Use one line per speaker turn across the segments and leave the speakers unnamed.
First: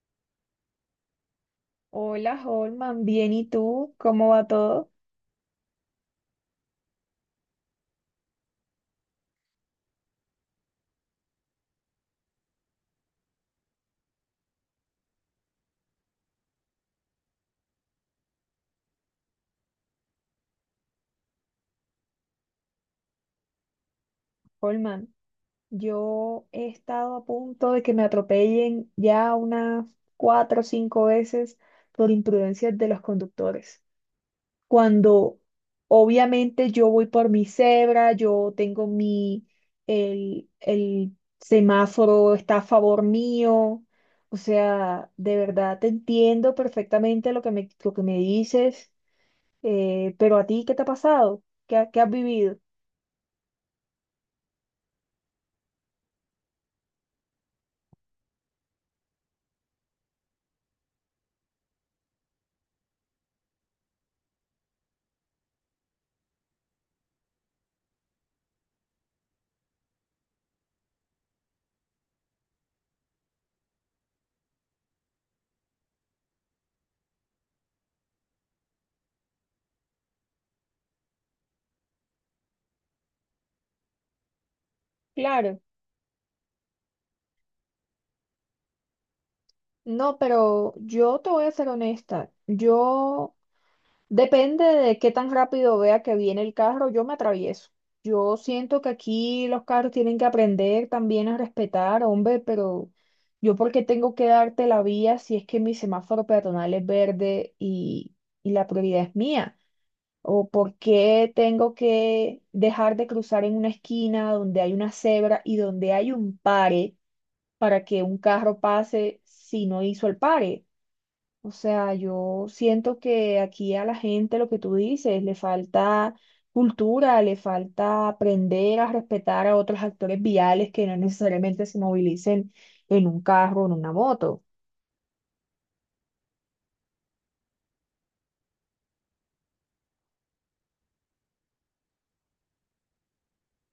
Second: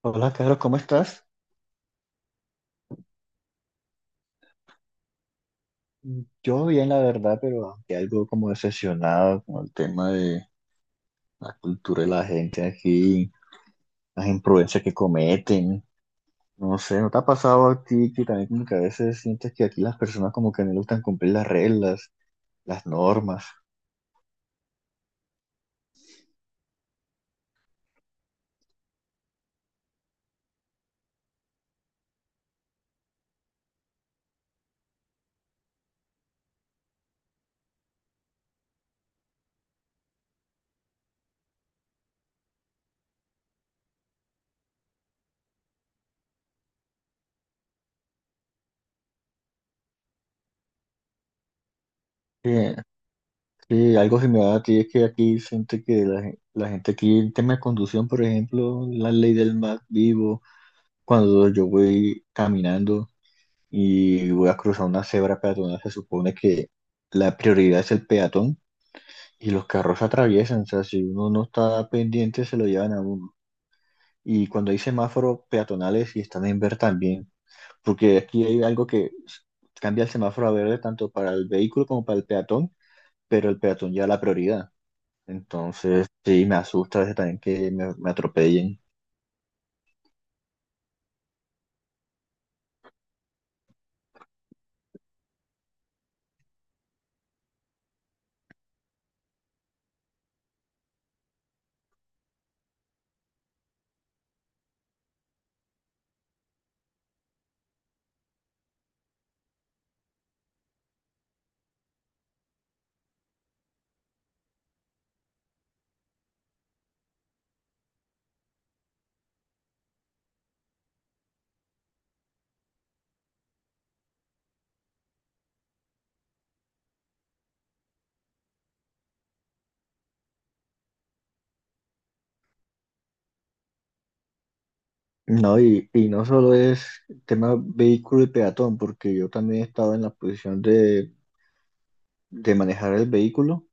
Hola, Carlos, ¿cómo estás?
Hola, Holman, bien, ¿y tú? ¿Cómo va todo?
Yo bien, la verdad, pero aunque algo como decepcionado con el tema de la cultura de la gente aquí, las imprudencias que cometen. No sé, ¿no te ha pasado a ti que también como que a veces sientes que aquí las personas como que no le gustan cumplir las reglas, las normas?
Holman, yo he estado a punto de que me atropellen ya unas 4 o 5 veces por imprudencias de los conductores. Cuando obviamente yo voy por mi cebra, yo tengo el semáforo está a favor mío. O sea, de verdad te entiendo perfectamente lo que me dices, pero a ti, ¿qué te ha pasado? ¿Qué has
Sí,
vivido?
sí, algo similar a ti es que aquí siente que la gente aquí, el tema de conducción, por ejemplo, la ley del más vivo, cuando yo voy caminando y voy a cruzar una cebra peatonal, se supone que la prioridad es el peatón y los carros atraviesan, o sea, si uno no está pendiente se lo llevan a uno. Y cuando hay semáforos peatonales y están en verde también, porque aquí hay algo que cambia el semáforo a verde tanto para el vehículo como para el peatón, pero el peatón ya la prioridad.
Claro,
Entonces, sí, me asusta a veces también que me atropellen.
no, pero yo te voy a ser honesta. Yo, depende de qué tan rápido vea que viene el carro, yo me atravieso. Yo siento que aquí los carros tienen que aprender también a respetar, hombre, pero yo porque tengo que darte la vía si es que mi semáforo peatonal es verde y la prioridad es mía. O por qué tengo que dejar de cruzar en una esquina donde hay una cebra y donde hay un pare para que un carro pase si no hizo el pare. O sea, yo siento que aquí a la gente lo que tú dices, le falta cultura, le falta aprender a respetar a otros actores viales que no necesariamente se movilicen en un carro o en una moto.
No, y no solo es tema vehículo y peatón, porque yo también he estado en la posición de manejar el vehículo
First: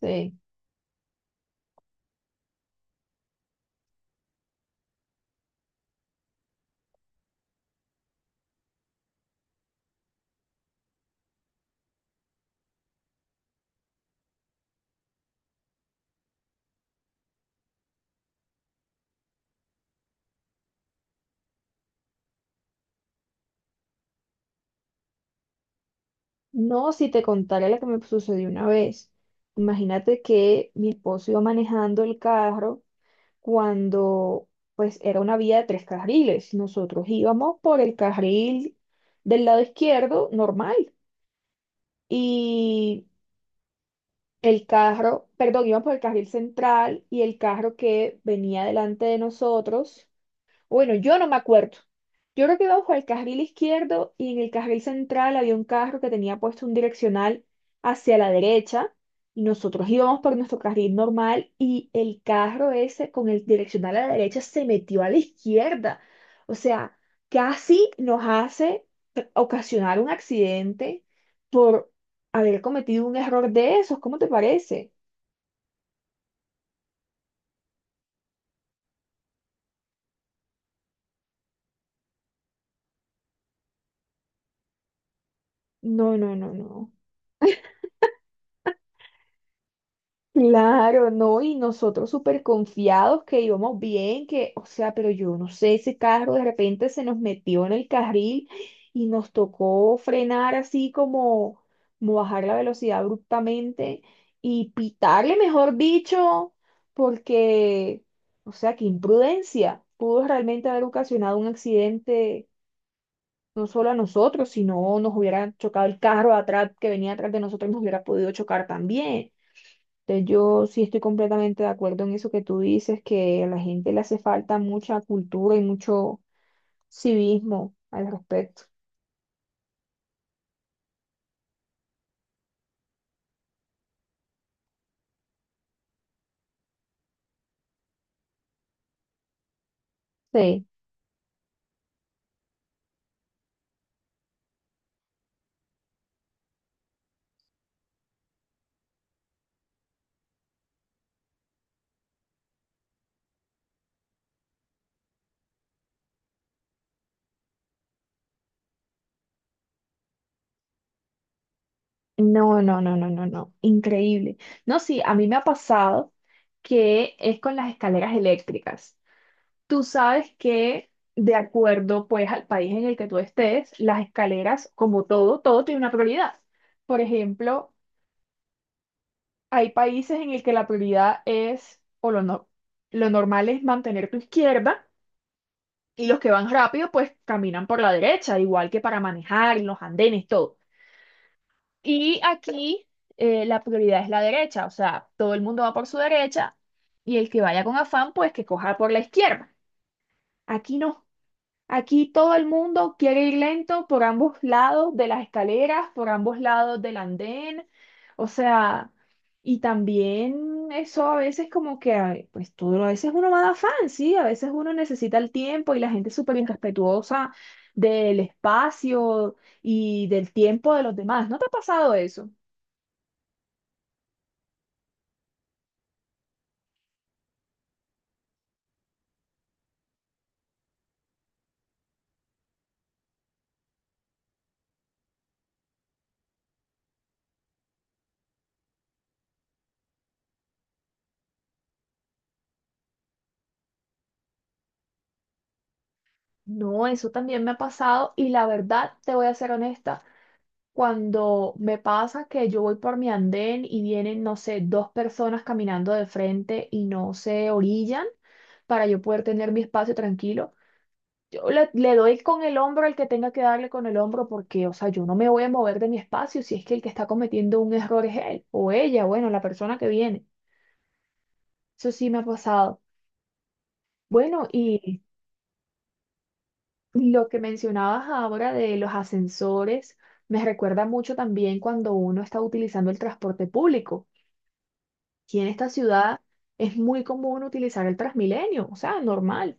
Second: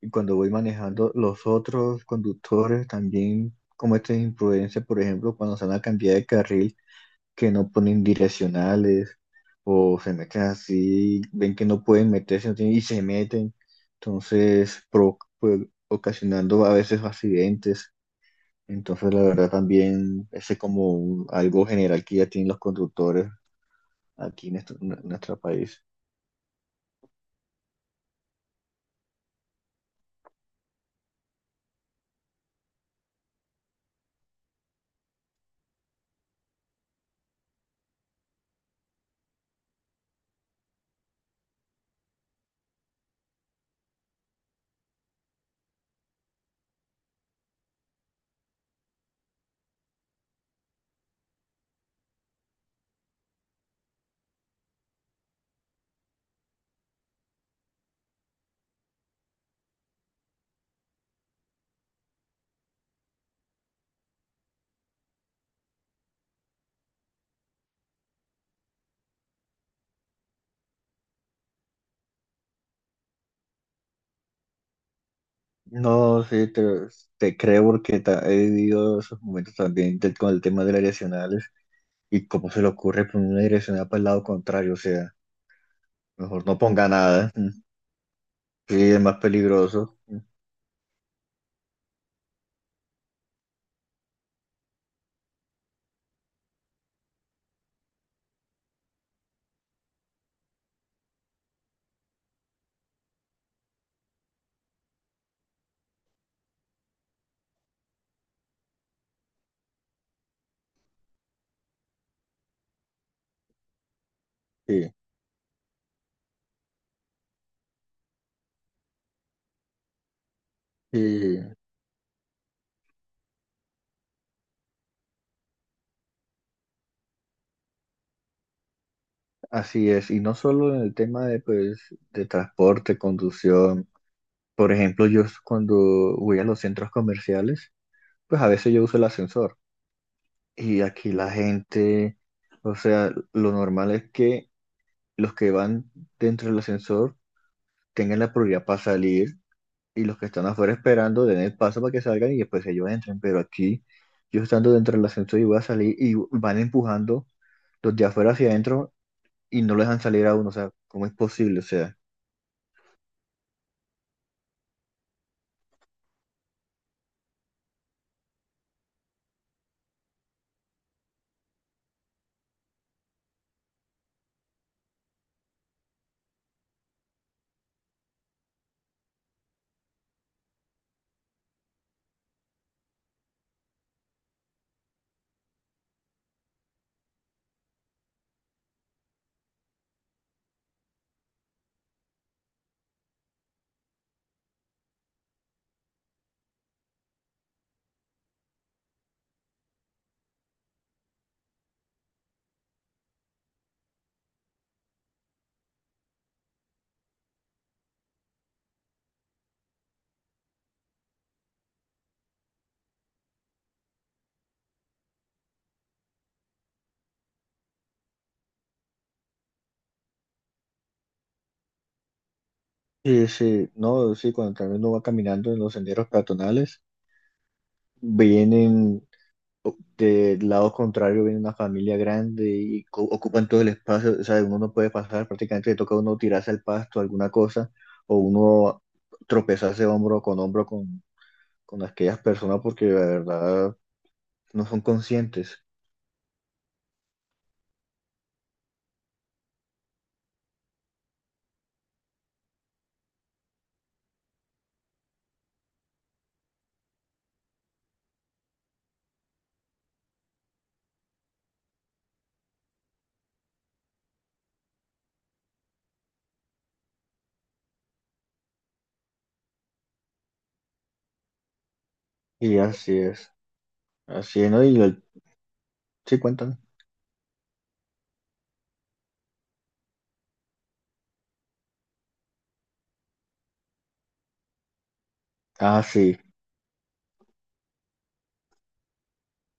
y
Sí.
cuando voy manejando los otros conductores también cometen imprudencia, por ejemplo, cuando se van a cambiar de carril que no ponen direccionales o se meten así, ven que no pueden meterse no tienen- y se meten, entonces pues, ocasionando a veces accidentes. Entonces, la verdad también ese es como algo general que ya tienen los conductores aquí en, nuestro país.
No, si te contara lo que me sucedió una vez. Imagínate que mi esposo iba manejando el carro cuando pues era una vía de tres carriles. Nosotros íbamos por el carril del lado izquierdo normal y perdón, íbamos por el carril central y el carro que venía delante de nosotros bueno, yo no me acuerdo. Yo creo que iba bajo el carril izquierdo y en el carril central había un carro que tenía puesto un direccional hacia la derecha y nosotros íbamos por nuestro carril normal y el carro ese con el direccional a la derecha se metió a la izquierda. O sea, casi nos hace ocasionar un accidente por haber cometido un error de esos. ¿Cómo te parece?
No, sí, te creo porque he vivido esos momentos también con el tema de las direccionales y cómo se le ocurre poner una direccional para el lado contrario, o sea,
No, no,
mejor
no,
no ponga
no.
nada, sí, es más peligroso,
Claro, no, y nosotros súper confiados que íbamos bien, que, o sea, pero yo no sé, ese carro de repente se nos metió en el carril y nos tocó frenar así como, como bajar la velocidad abruptamente y pitarle, mejor dicho, porque, o sea, qué imprudencia, pudo realmente haber ocasionado un accidente no solo a nosotros,
sí,
sino nos hubiera chocado el carro atrás que venía atrás de nosotros y nos hubiera podido chocar también. Entonces, yo sí estoy
sí,
completamente de acuerdo en eso que tú dices, que a la gente le hace falta mucha cultura y mucho civismo al respecto.
así es, y no solo en el tema de, pues, de transporte, conducción, por ejemplo, yo cuando voy a los centros comerciales, pues a veces yo uso el ascensor
Sí.
y aquí la gente, o sea, lo normal es que los que van dentro del ascensor, tengan la prioridad para salir y los que están afuera esperando den el paso para que salgan y después ellos entren. Pero aquí, yo estando dentro del ascensor y voy a salir y van empujando los de afuera hacia adentro y no lo dejan salir a uno. O sea, ¿cómo es posible? O sea,
No, no, no, no, no, no. Increíble. No, sí, a mí me ha pasado que es con las escaleras eléctricas. Tú sabes que de acuerdo pues al país en el que tú estés, las escaleras, como todo, todo tiene una prioridad. Por ejemplo, hay países en el que la prioridad es, no, lo normal es mantener tu izquierda. Y los que van rápido, pues caminan por la derecha, igual que para manejar, en los andenes, todo. Y aquí la prioridad es la derecha, o sea, todo el mundo va por su derecha y el que vaya con afán, pues que coja por la izquierda. Aquí no, aquí todo el mundo quiere ir lento por ambos lados de las escaleras, por ambos lados del andén, o sea, y también eso a veces como que, ay, pues todo, a veces uno va de afán, ¿sí? A veces uno necesita el tiempo y la gente es súper irrespetuosa del espacio y del tiempo de los demás. ¿No te ha pasado eso?
sí, sí, no, sí, cuando también uno va caminando en los senderos peatonales, vienen del lado contrario, viene una familia grande y ocupan todo el espacio. O sea, uno no puede pasar, prácticamente le toca a uno tirarse al pasto, alguna cosa, o uno tropezarse hombro con hombro con aquellas personas porque la verdad no son conscientes.
No, eso también me ha pasado y la verdad, te voy a ser honesta. Cuando me pasa que yo voy por mi andén y vienen, no sé, dos personas caminando de frente y no se orillan para yo poder tener mi espacio tranquilo, yo le doy con el hombro al que tenga que darle con el hombro porque, o sea, yo no me voy a mover de mi espacio si es que el que está cometiendo un error es él o ella, bueno, la persona que viene. Eso sí me ha
Y
pasado.
así
Bueno,
es, ¿no?
y
Sí, cuentan.
lo que mencionabas ahora de los ascensores me recuerda mucho también cuando uno está utilizando el transporte público. Aquí en esta
Ah, sí.
ciudad es muy común utilizar el Transmilenio, o sea, normal.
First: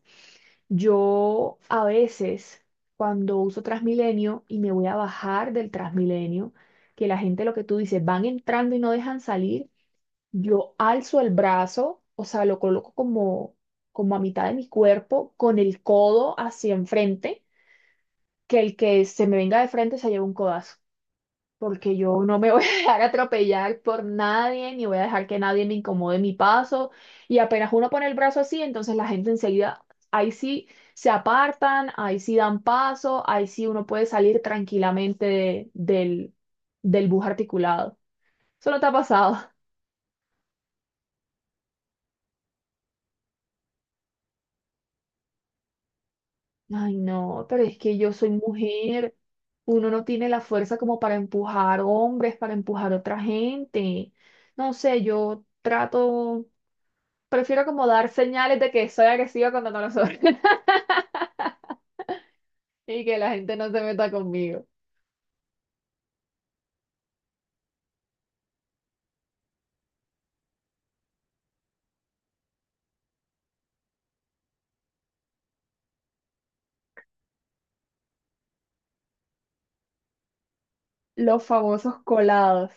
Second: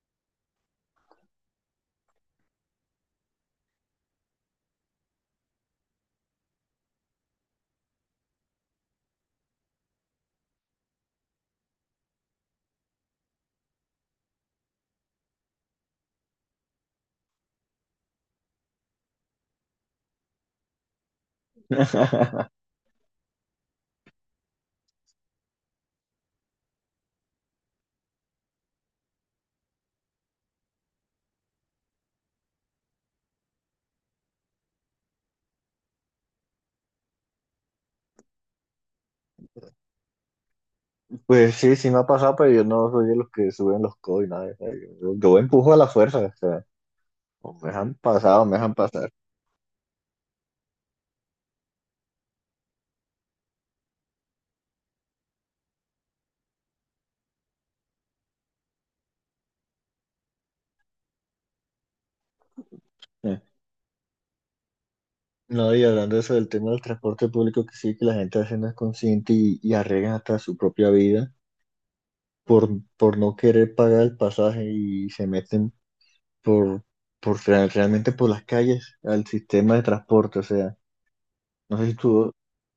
Yo a veces, cuando uso Transmilenio y me voy a bajar del Transmilenio, que la gente, lo que tú dices, van entrando y no dejan salir, yo alzo el brazo, o sea, lo coloco como, como a mitad de mi cuerpo, con el codo hacia enfrente, que el que se me venga de frente se lleva un codazo porque yo no me voy a dejar atropellar por nadie, ni voy a dejar que nadie me incomode mi paso. Y apenas uno pone el brazo así, entonces la gente enseguida, ahí sí se apartan, ahí sí dan paso, ahí sí uno puede salir tranquilamente del bus articulado. Eso no te ha pasado.
Pues sí, sí me ha pasado, pero yo no soy de los que suben los codos y nada, o sea, yo empujo a la fuerza, o sea,
Ay, no,
o
pero
me
es
dejan
que yo soy
pasar o me dejan pasar.
mujer. Uno no tiene la fuerza como para empujar hombres, para empujar otra gente. No sé, yo trato. Prefiero como dar señales de que soy agresiva cuando no lo soy y que la
Eh.
gente no se meta conmigo.
No, y hablando de eso del tema del transporte público, que sí, que la gente a veces no es consciente y arriesgan hasta su propia vida por, por no querer pagar el pasaje y se meten por, por realmente por las calles al sistema de transporte, o sea.
Los
No sé si
famosos
tú,
colados.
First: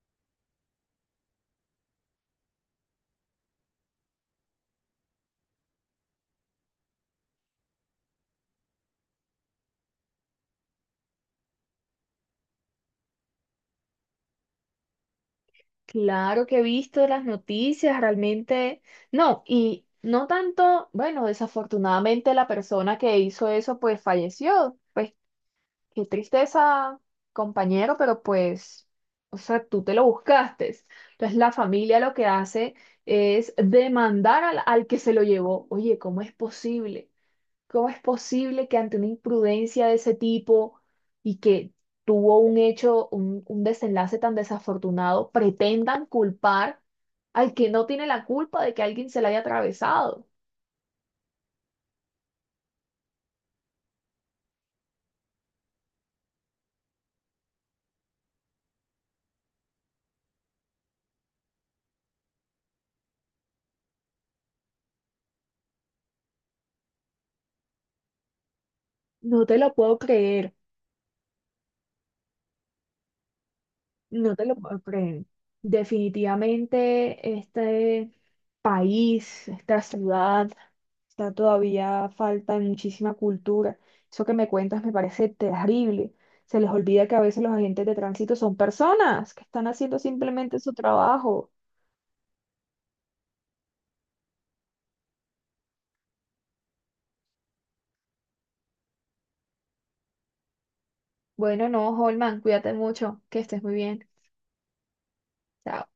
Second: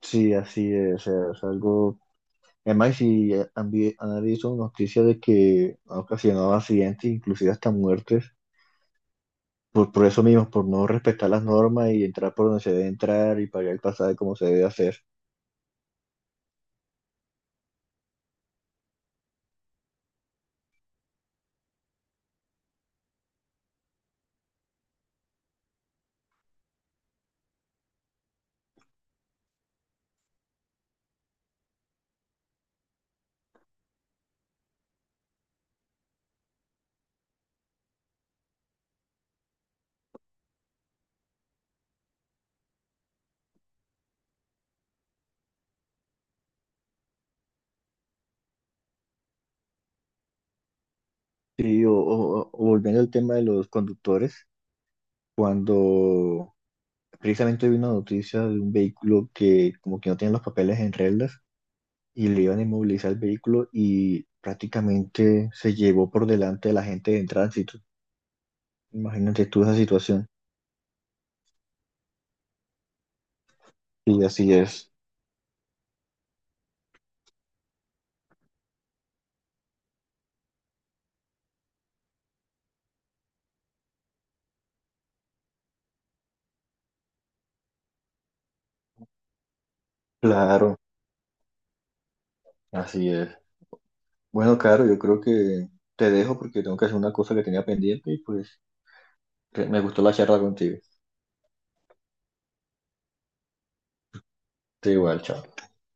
sí, así es, o sea, es algo, además si han, han visto noticias de que ha ocasionado accidentes, inclusive hasta muertes, por eso mismo, por no respetar las normas y entrar por donde se debe entrar y pagar el pasaje como se debe hacer.
Claro que he visto las noticias, realmente. No, y no tanto, bueno, desafortunadamente la persona que hizo eso pues falleció. Pues qué tristeza, compañero, pero pues, o sea, tú te lo buscaste. Entonces la familia lo que hace es demandar al que se lo llevó. Oye, ¿cómo es posible? ¿Cómo es posible que ante una imprudencia de ese tipo y que tuvo un hecho, un desenlace tan desafortunado, pretendan culpar al que no tiene la culpa de que alguien se la haya atravesado?
Sí, o volviendo al tema de los conductores, cuando precisamente vi una noticia de un vehículo que como que no tiene los papeles en reglas y le iban a inmovilizar el vehículo y prácticamente se llevó por delante de la gente en tránsito.
No
Imagínate
te
tú
lo
esa
puedo
situación.
creer.
Y
No te
así
lo puedo
es.
creer. Definitivamente este país, esta ciudad, está todavía falta de muchísima cultura. Eso que me cuentas me parece terrible. Se les olvida que a veces los agentes de tránsito son personas que están haciendo simplemente su
Claro,
trabajo.
así es. Bueno, Caro, yo creo que te dejo porque tengo que hacer una cosa que tenía pendiente y pues que me gustó la charla contigo.
Bueno, no, Holman, cuídate mucho, que estés muy bien.
Te igual, chao.
Chao.